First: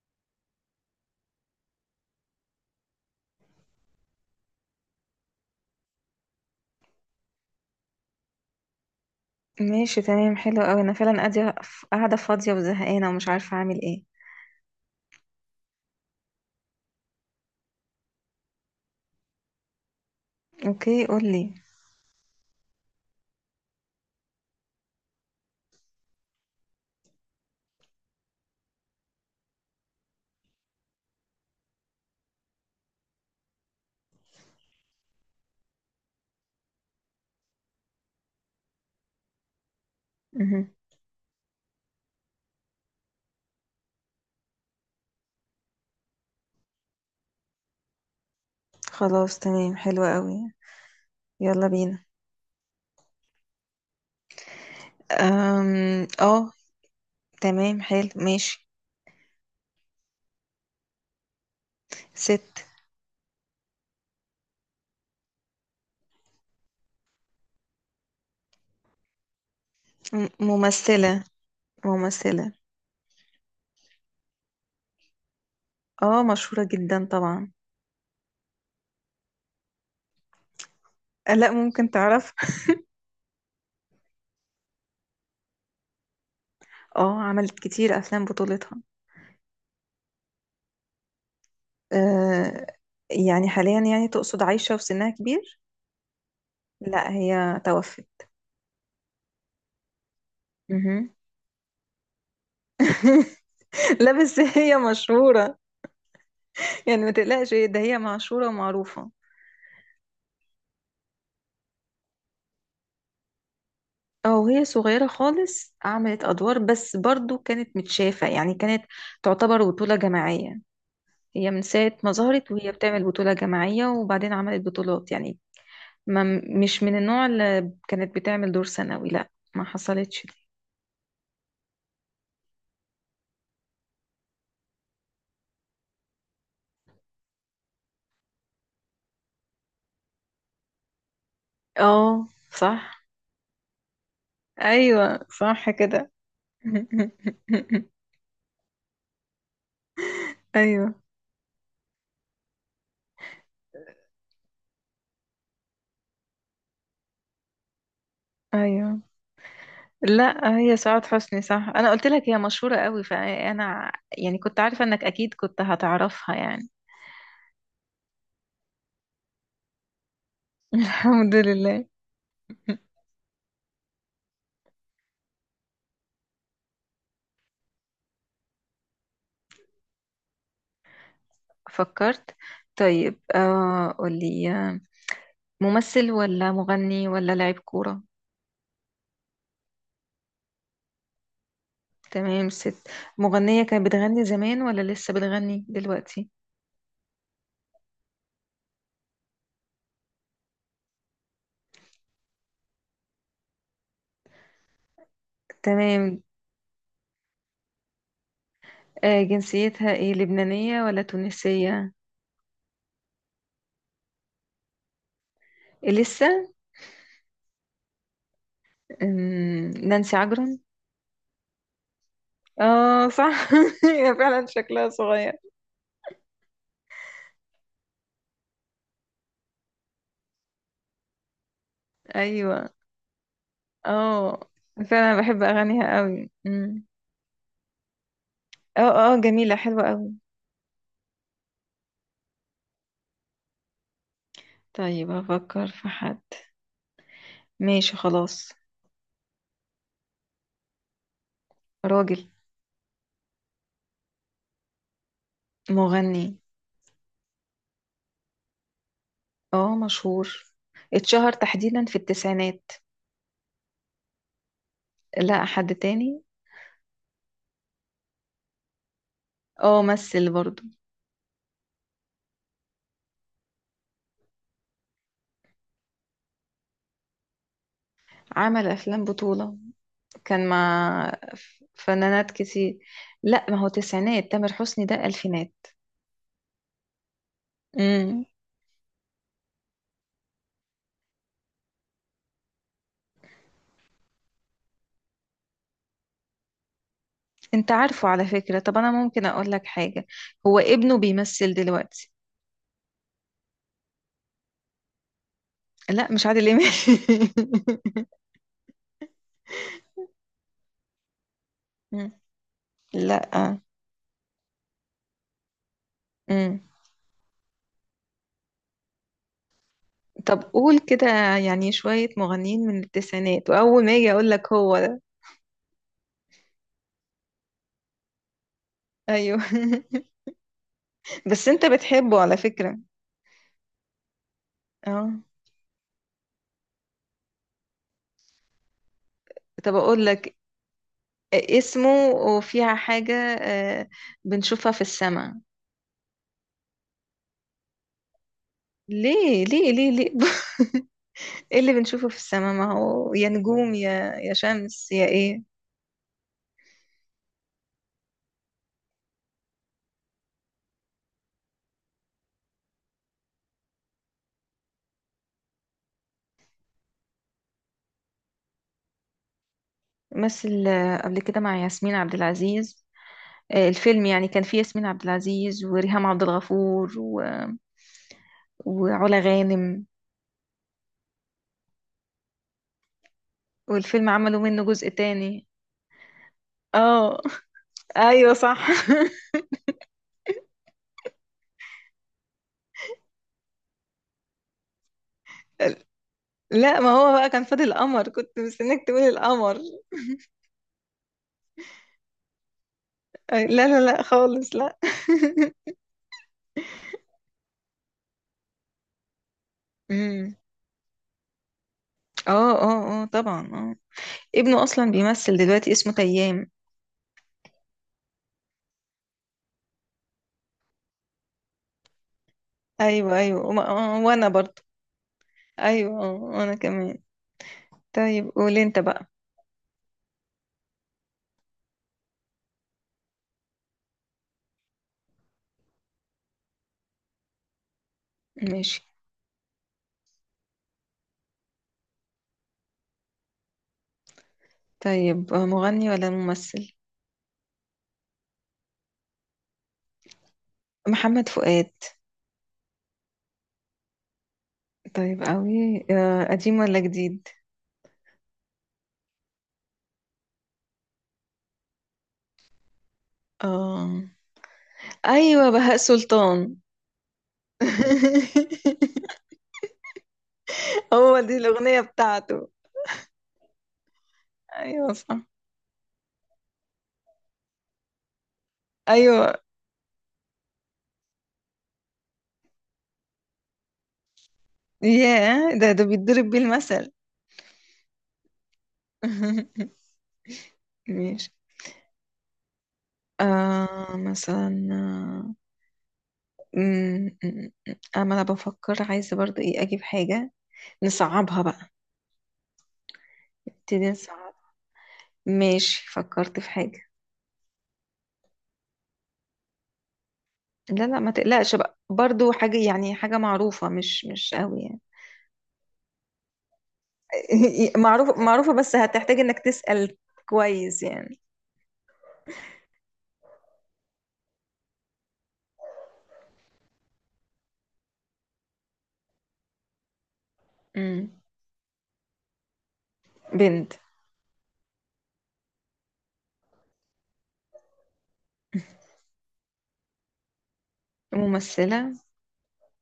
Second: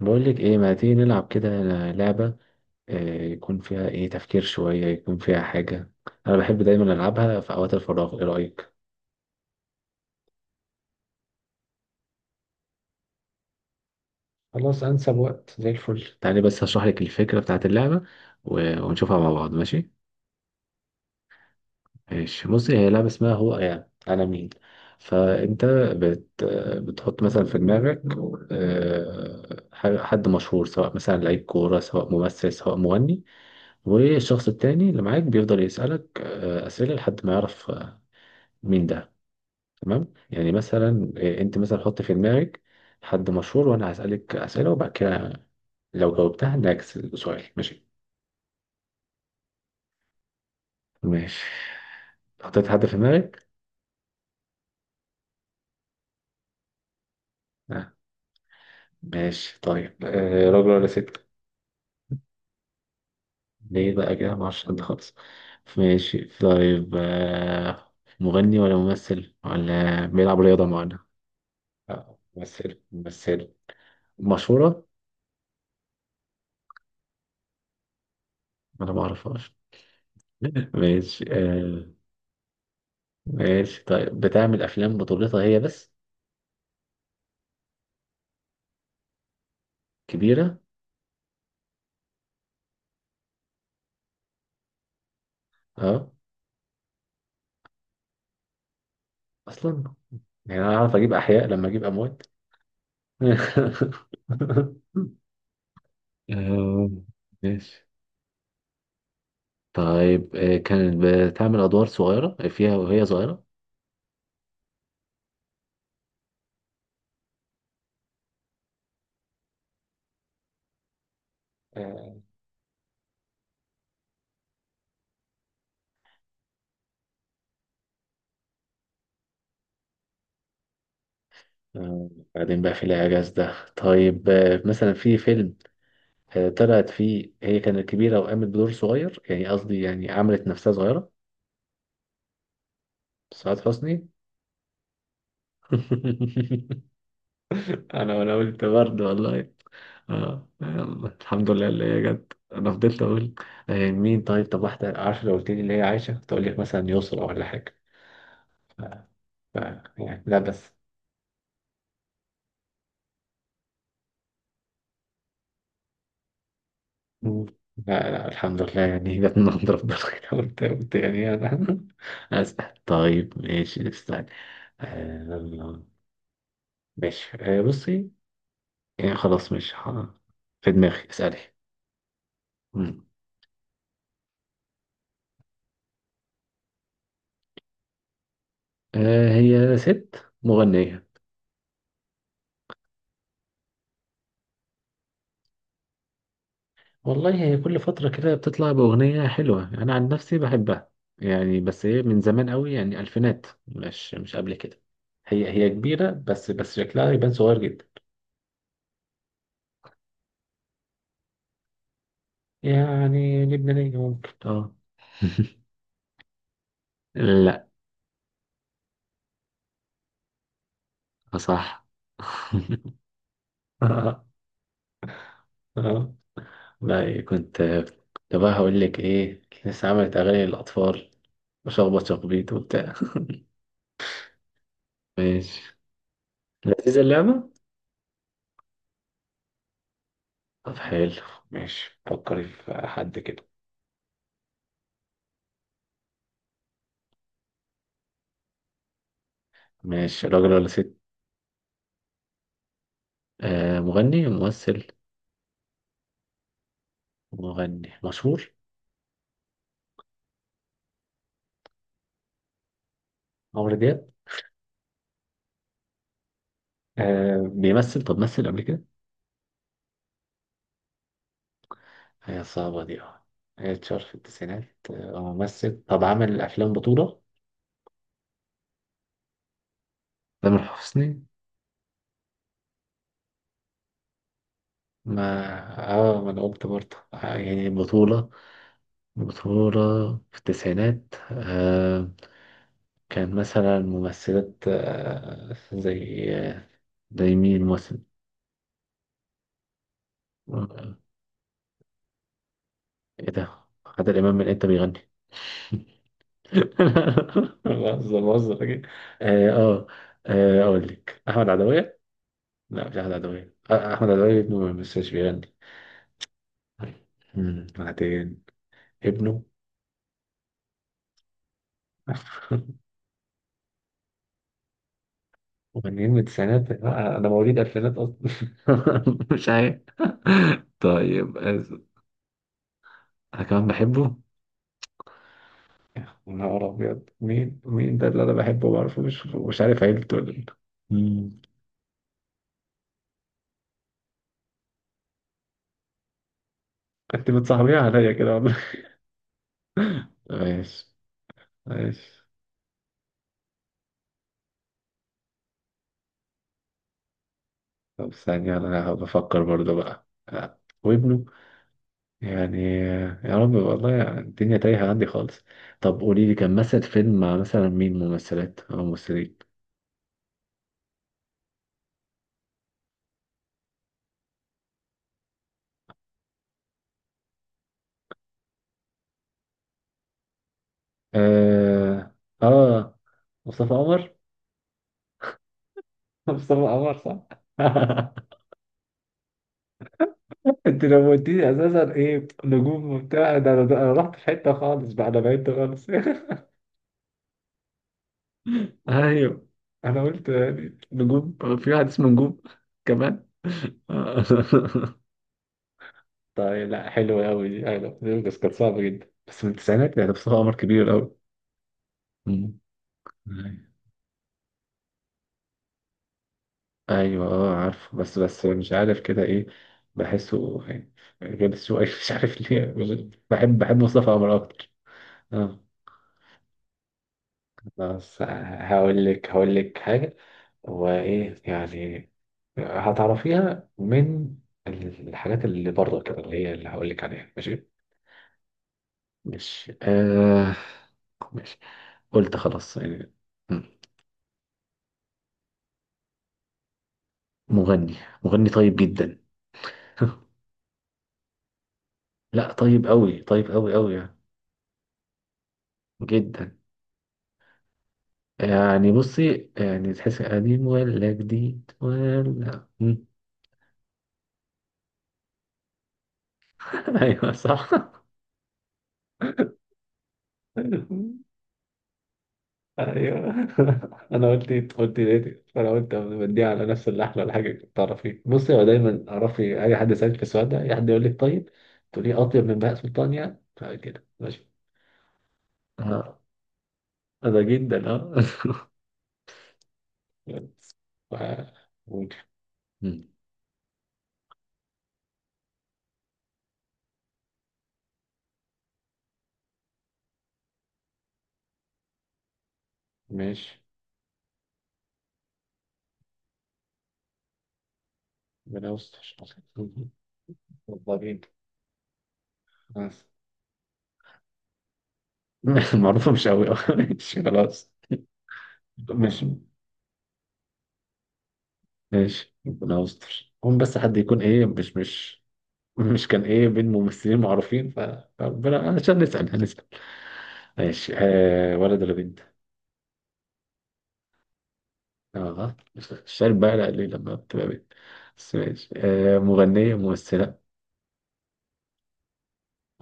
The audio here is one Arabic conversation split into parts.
بقولك ايه؟ ما تيجي نلعب كده لعبة؟ يكون فيها ايه؟ تفكير شوية، يكون فيها حاجة انا بحب دايما العبها في اوقات الفراغ. ايه رأيك؟ ماشي، تمام، حلو قوي. انا فعلا قاعده فاضيه وزهقانه ومش عارفه اعمل ايه. خلاص، انسب وقت زي الفل. تعالي بس هشرح لك الفكرة بتاعت اللعبة و- ونشوفها مع بعض، ماشي؟ اوكي، قولي. ماشي، بصي، هي لعبة اسمها هو، يعني انا مين. فانت بت... بتحط مثلا في دماغك حد مشهور، سواء مثلا لعيب كورة، سواء ممثل، سواء مغني. والشخص التاني اللي معاك بيفضل يسألك أسئلة لحد ما يعرف مين ده. تمام؟ يعني مهم. مثلا انت مثلا حط في دماغك حد مشهور، وانا هسألك أسئلة، وبعد كده لو جاوبتها نعكس السؤال، ماشي؟ خلاص، تمام، حلو قوي. ماشي. يلا بينا. حطيت حد في دماغك؟ اه. تمام، آه. حلو، ماشي. ماشي طيب، آه، راجل ولا ست؟ ست. ليه بقى كده؟ معرفش حد خالص. ماشي طيب، آه، مغني ولا ممثل ولا م- بيلعب رياضة معينة؟ ممثله آه، ممثله. ممثل ممثل. مشهورة؟ اه، مشهوره جدا طبعا. أنا ما أعرفهاش. ماشي، لا، آه. ممكن تعرف. ماشي طيب، بتعمل أفلام بطولتها هي بس؟ اه، عملت كتير افلام بطولتها. كبيرة؟ أه... يعني حاليا، يعني تقصد عايشه وسنها كبير؟ اه، لا، هي توفت. اصلا؟ يعني انا اعرف مهم. اجيب احياء لما اجيب اموات. لا، بس هي مشهورة. آه، يعني ما تقلقش، ده ماشي هي معشورة ومعروفة. طيب، كانت بتعمل ادوار صغيرة فيها وهي صغيرة؟ او هي صغيرة خالص عملت ادوار، بس برضو كانت متشافة، يعني كانت تعتبر بطولة جماعية. هي من ساعة ما آه، ظهرت وهي بتعمل بطولة جماعية، وبعدين عملت بطولات يعني. ما مش من النوع اللي كانت بتعمل دور ثانوي، لا. ما حصلتش دي. بعدين بقى في الإعجاز ده، طيب، مثلا في فيلم طلعت فيه هي كانت كبيرة وقامت بدور صغير، يعني قصدي يعني عملت نفسها صغيرة؟ اه، صح. سعاد حسني. ايوه، صح كده. انا قلت برضه والله. اه، ايوه يلا الحمد لله اللي هي جت، انا فضلت اقول مين. طيب، طب واحده عارفه، لو قلت لي اللي هي عايشه كنت اقول لك مثلا يسرا ولا حاجه. ف... ايوه. ف... يعني لا لا، بس. هي سعاد حسني صح. انا قلت لك هي مشهورة قوي، فانا يعني كنت عارفة انك اكيد كنت هتعرفها يعني. مم. لا الحمد لله، يعني جت من عند ربنا كده. قلت قلت يعني الحمد انا لله. اسال. طيب ماشي، استنى. آه، ماشي، بصي، يعني خلاص مش في دماغي، اسالي. فكرت. مم. طيب، قولي. ممثل ولا مغني ولا لاعب كورة؟ هي ست مغنيه. تمام، ست. مغنية. كانت بتغني زمان ولا لسه بتغني دلوقتي؟ والله هي كل فترة كده بتطلع بأغنية حلوة، أنا عن نفسي بحبها، يعني. بس هي من زمان قوي، يعني ألفينات، مش قبل كده. هي كبيرة تمام. بس شكلها يبان صغير جدا. جنسيتها ايه، لبنانية ولا تونسية؟ يعني لبنانية ممكن، اه. إيه، لسه؟ لا. نانسي عجرم. صح. اه، صح. هي اه، فعلا شكلها صغير. آه. لا كنت كنت بقى هقول لك ايه، لسه عملت اغاني للاطفال وشخبط شخبيط ايوه، وبتاع. اه، فعلا بحب ماشي، اغانيها قوي. لذيذة اللعبة. اه، اه، جميلة، حلوة قوي. طب حلو، ماشي، فكري في حد كده. طيب، هفكر في حد. ماشي، خلاص. ماشي، راجل ولا ست؟ راجل. آه، مغني، ممثل؟ مغني. مغني مشهور؟ اه، مشهور. اتشهر تحديدا في التسعينات. عمرو دياب؟ لا، حد تاني. آه، بيمثل؟ طب مثل قبل كده؟ اه، مثل برضو. هي صعبة دي، اه. هي اتشهر في التسعينات. آه هو ممثل، طب عمل أفلام بطولة؟ عمل افلام بطولة. كان تامر مع حسني؟ فنانات كتير. لا، ما هو تسعينات. تامر حسني ده ما الفينات. اه، ما أنا قلت برضه، يعني امم بطولة، بطولة في التسعينات. آه، كان مثلا ممثلات زي زي مين انت ممثل؟ عارفه على فكرة. طب انا ممكن اقول لك حاجة؟ هو آه، ابنه بيمثل دلوقتي. ايه ده؟ عادل إمام من انت بيغني؟ لا، مش عادل امام. بهزر، بهزر أكيد. اه اه، اقول لك احمد عدوية. مم. لا مش احمد لا، عدوية، احمد عدوية ابنه بس مش بيغني. مم. مم، بعدين ابنه. طب، قول كده. يعني شوية مغنيين من التسعينات، وأول ما أجي أقول لك هو ده. مغنيين من التسعينات؟ لا، انا مواليد الفينات اصلا. أيوه. مش عارف. طيب، بس أنت بتحبه على فكرة. انا كمان بحبه. اه. يا نهار ابيض، مين مين ده اللي انا بحبه ما اعرفه؟ مش طب، عارف أقول عيلته ولا لك إيه. مم. اسمه، وفيها حاجة. آه، بنشوفها في السماء. انت بتصاحبيها عليا كده والله. ليه؟ ليه؟ ليه؟ ليه؟ ماشي. ايه اللي بنشوفه في ماشي. السماء؟ ما هو يا نجوم، يا شمس، يا ايه. طب ثانية، أنا بفكر برضه بقى، وابنه، يعني يا رب، والله يعني الدنيا تايهة عندي خالص. طب قولي لي كان مثل فيلم مع مثلا مين، ممثلات أو ممثلين؟ مثل قبل كده مع ياسمين عبد العزيز. الفيلم يعني كان فيه ياسمين عبد العزيز وريهام عبد الغفور وعلا غانم. آه آه مصطفى والفيلم قمر. عملوا منه جزء تاني. مصطفى قمر صح. اه. ايوه، صح. انت لو قلتيلي اساسا ايه نجوم وبتاع، ده انا ده أنا رحت في حته خالص بقى، انا بعدت خالص. لا، ما هو بقى كان فاضل القمر، كنت مستنيك تقولي ايوه، القمر. انا قلت يعني نجوم، في واحد اسمه نجوم كمان. لا، لا، لا، خالص، لا. طيب لا حلو قوي دي، ايوه دي كانت صعبة جدا، بس من التسعينات يعني، امم بصراحة عمر كبير قوي. اه، مم. اه، اه، طبعا، اه. ابنه اصلا بيمثل دلوقتي، اسمه تيام. ايوه اه عارفه، بس مش عارف كده ايه، بحسه يعني غلس شوية مش عارف ليه. ايوه، ايوه، بحب بحب مصطفى وانا قمر برضو. اكتر، اه. ايوه، وانا كمان. بس طيب، قول انت هقول بقى. لك، هقول لك حاجة، هو ايه يعني، هتعرفيها من الحاجات اللي بره كده، اللي هي اللي هقول لك عليها، ماشي؟ ماشي، ماشي. آه ماشي، قلت خلاص يعني. طيب. مغني ولا ممثل؟ مغني. مغني طيب جدا. محمد فؤاد. لا، طيب قوي، طيب قوي قوي يعني، طيب قوي. جدا. قديم ولا جديد؟ يعني بصي، يعني تحس قديم ولا جديد، ولا مم. آه. ايوه، بهاء سلطان. ايوه صح. هو دي الاغنيه بتاعته؟ ايوه. انا قلت إيه؟ ايوه، قلت صح. ليه؟ فانا قلت بديها على نفس اللحن ولا حاجه، تعرفي بصي، هو دايما ايوه. اعرفي اي حد يسالك في السؤال ده، اي حد يقول لك طيب، تقولي اطيب من بهاء سلطان يعني، كده ماشي. ياه، ده اه بيتضرب بيه المثل. ده جدا اه. ماشي. ف- ممكن. مم. مثلا، اما انا بفكر عايزه برضو ايه اجيب حاجه نصعبها بقى. ماشي، نبتدي نصعب. ماشي، فكرت في حاجه. ربنا يستر لا، لا، ما والله. تقلقش بقى، برضو حاجه يعني خلاص. حاجه معروفه مش قوي يعني. المعروفة مش قوي. ماشي، خلاص. معروفة، معروفة، بس هتحتاج مش انك تسأل كويس يعني. ماشي، ربنا يستر، هم بس حد يكون ايه، مش كان ايه بين ممثلين معروفين، فربنا، عشان نسأل هنسأل. ماشي، امم آه، ولد ولا بنت؟ بنت. اه الشارب بقى، لا ليه لما بتبقى بنت؟ بس ماشي، آه، مغنية ممثلة؟ ممثلة.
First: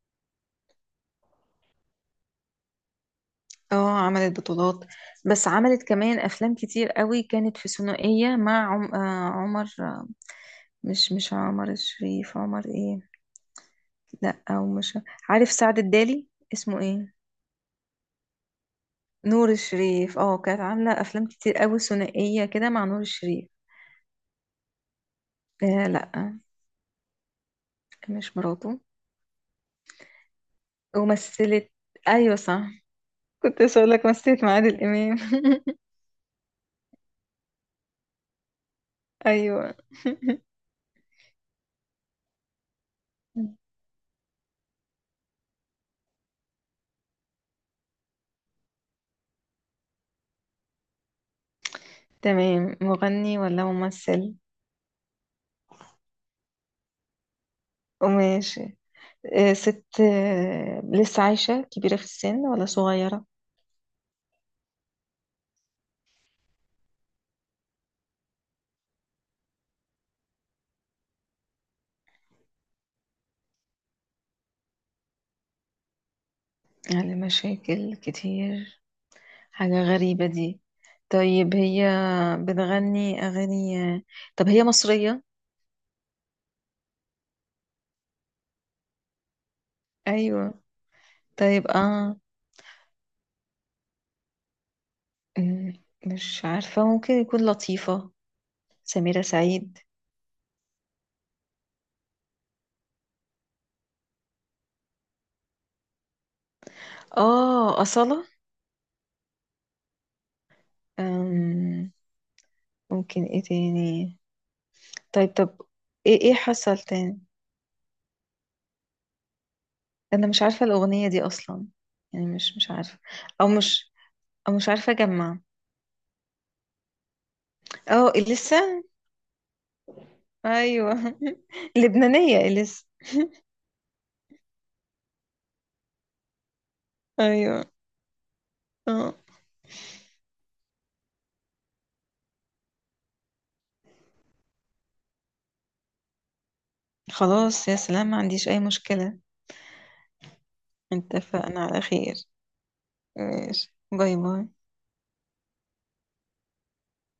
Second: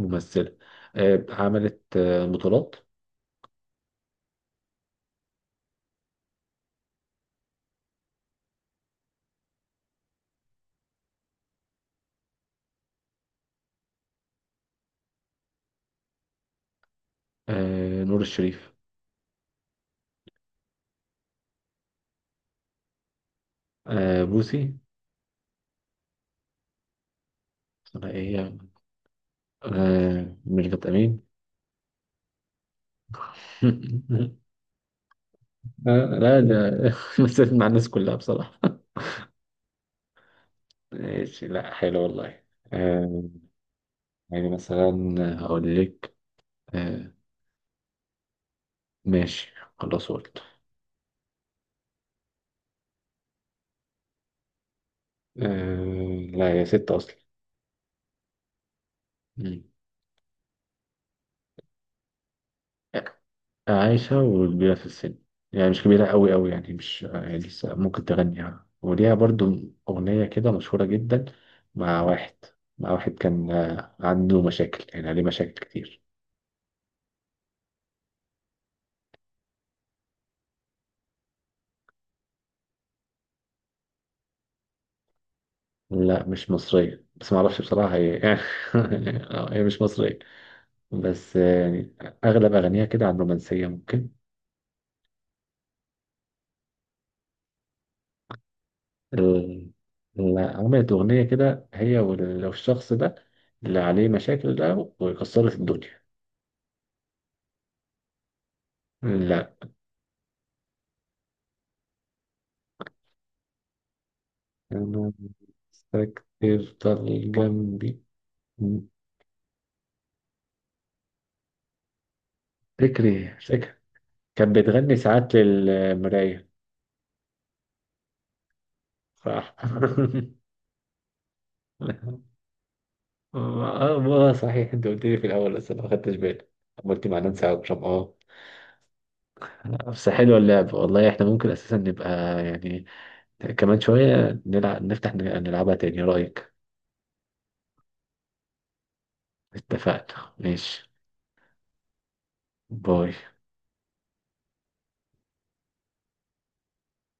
ممثلة. آه عملت آه بطولات؟ اه، عملت بطولات. بس عملت كمان أفلام كتير قوي. كانت في ثنائية مع عم... آه عمر. مش عمر الشريف، عمر ايه؟ لا، أو مش. عارف سعد الدالي اسمه ايه. آه نور الشريف. نور الشريف، اه. كانت عاملة أفلام كتير قوي ثنائية كده مع نور الشريف. آه بوسي. لا، اسمها مش ايه؟ مراته. آه ميرفت أمين. ومثلت. أيوة، صح. كنت لسه أقول لك مثلت مع عادل إمام. آه لا ده. مثلت مع الناس كلها بصراحة. أيوة. ماشي، لا حلو والله. آه يعني مثلا هقول لك آه ماشي، خلاص قلت. تمام. مغني ولا ممثل؟ آه لا هي ست أصلا. وماشي. مم. ست. لسه عايشة كبيرة في السن ولا صغيرة؟ عايشة وكبيرة في السن، يعني مش كبيرة قوي قوي يعني، مش يعني لسه ممكن تغنيها. وليها برضو أغنية كده مشهورة جدا مع واحد، مع واحد كان عنده مشاكل، يعني عليه مشاكل كتير. يعني مشاكل كتير؟ حاجة غريبة دي. طيب، هي بتغني أغاني. طب هي مصرية؟ لا مش مصرية، بس ما اعرفش بصراحة هي. هي مش مصرية، أيوة. بس طيب يعني آه اغلب اغانيها كده عن رومانسية ممكن. مم، مش عارفة ممكن يكون لطيفة. سميرة ال- سعيد. لا، عملت اغنية كده هي والشخص ده اللي عليه مشاكل ده، وكسرت الدنيا. أصالة. لا. أم، ممكن إيه تاني. انا طيب، طب. إيه مستكتر حصل تاني؟ ضل جنبي. انا مش عارفه الاغنيه دي اصلا. يعني مش عارفه. فكري او فكرة، مش او كانت مش عارفه بتغني ساعات اجمع. للمراية. اه، اليسا. صح. ايوه. لبنانيه اليسا. اه، ما صحيح انت قلت لي في الاول بس انا ما خدتش بالي. قلت مع نانسي ايوه، عجرم، اه. اه. بس حلوه اللعب والله، احنا ممكن اساسا نبقى يعني كمان شويه نلعب، نفتح نلعبها تاني. إيه رايك؟ خلاص، يا سلام، ما عنديش اي مشكله. اتفقنا، ماشي؟ اتفقنا على خير. باي. ماشي، باي باي.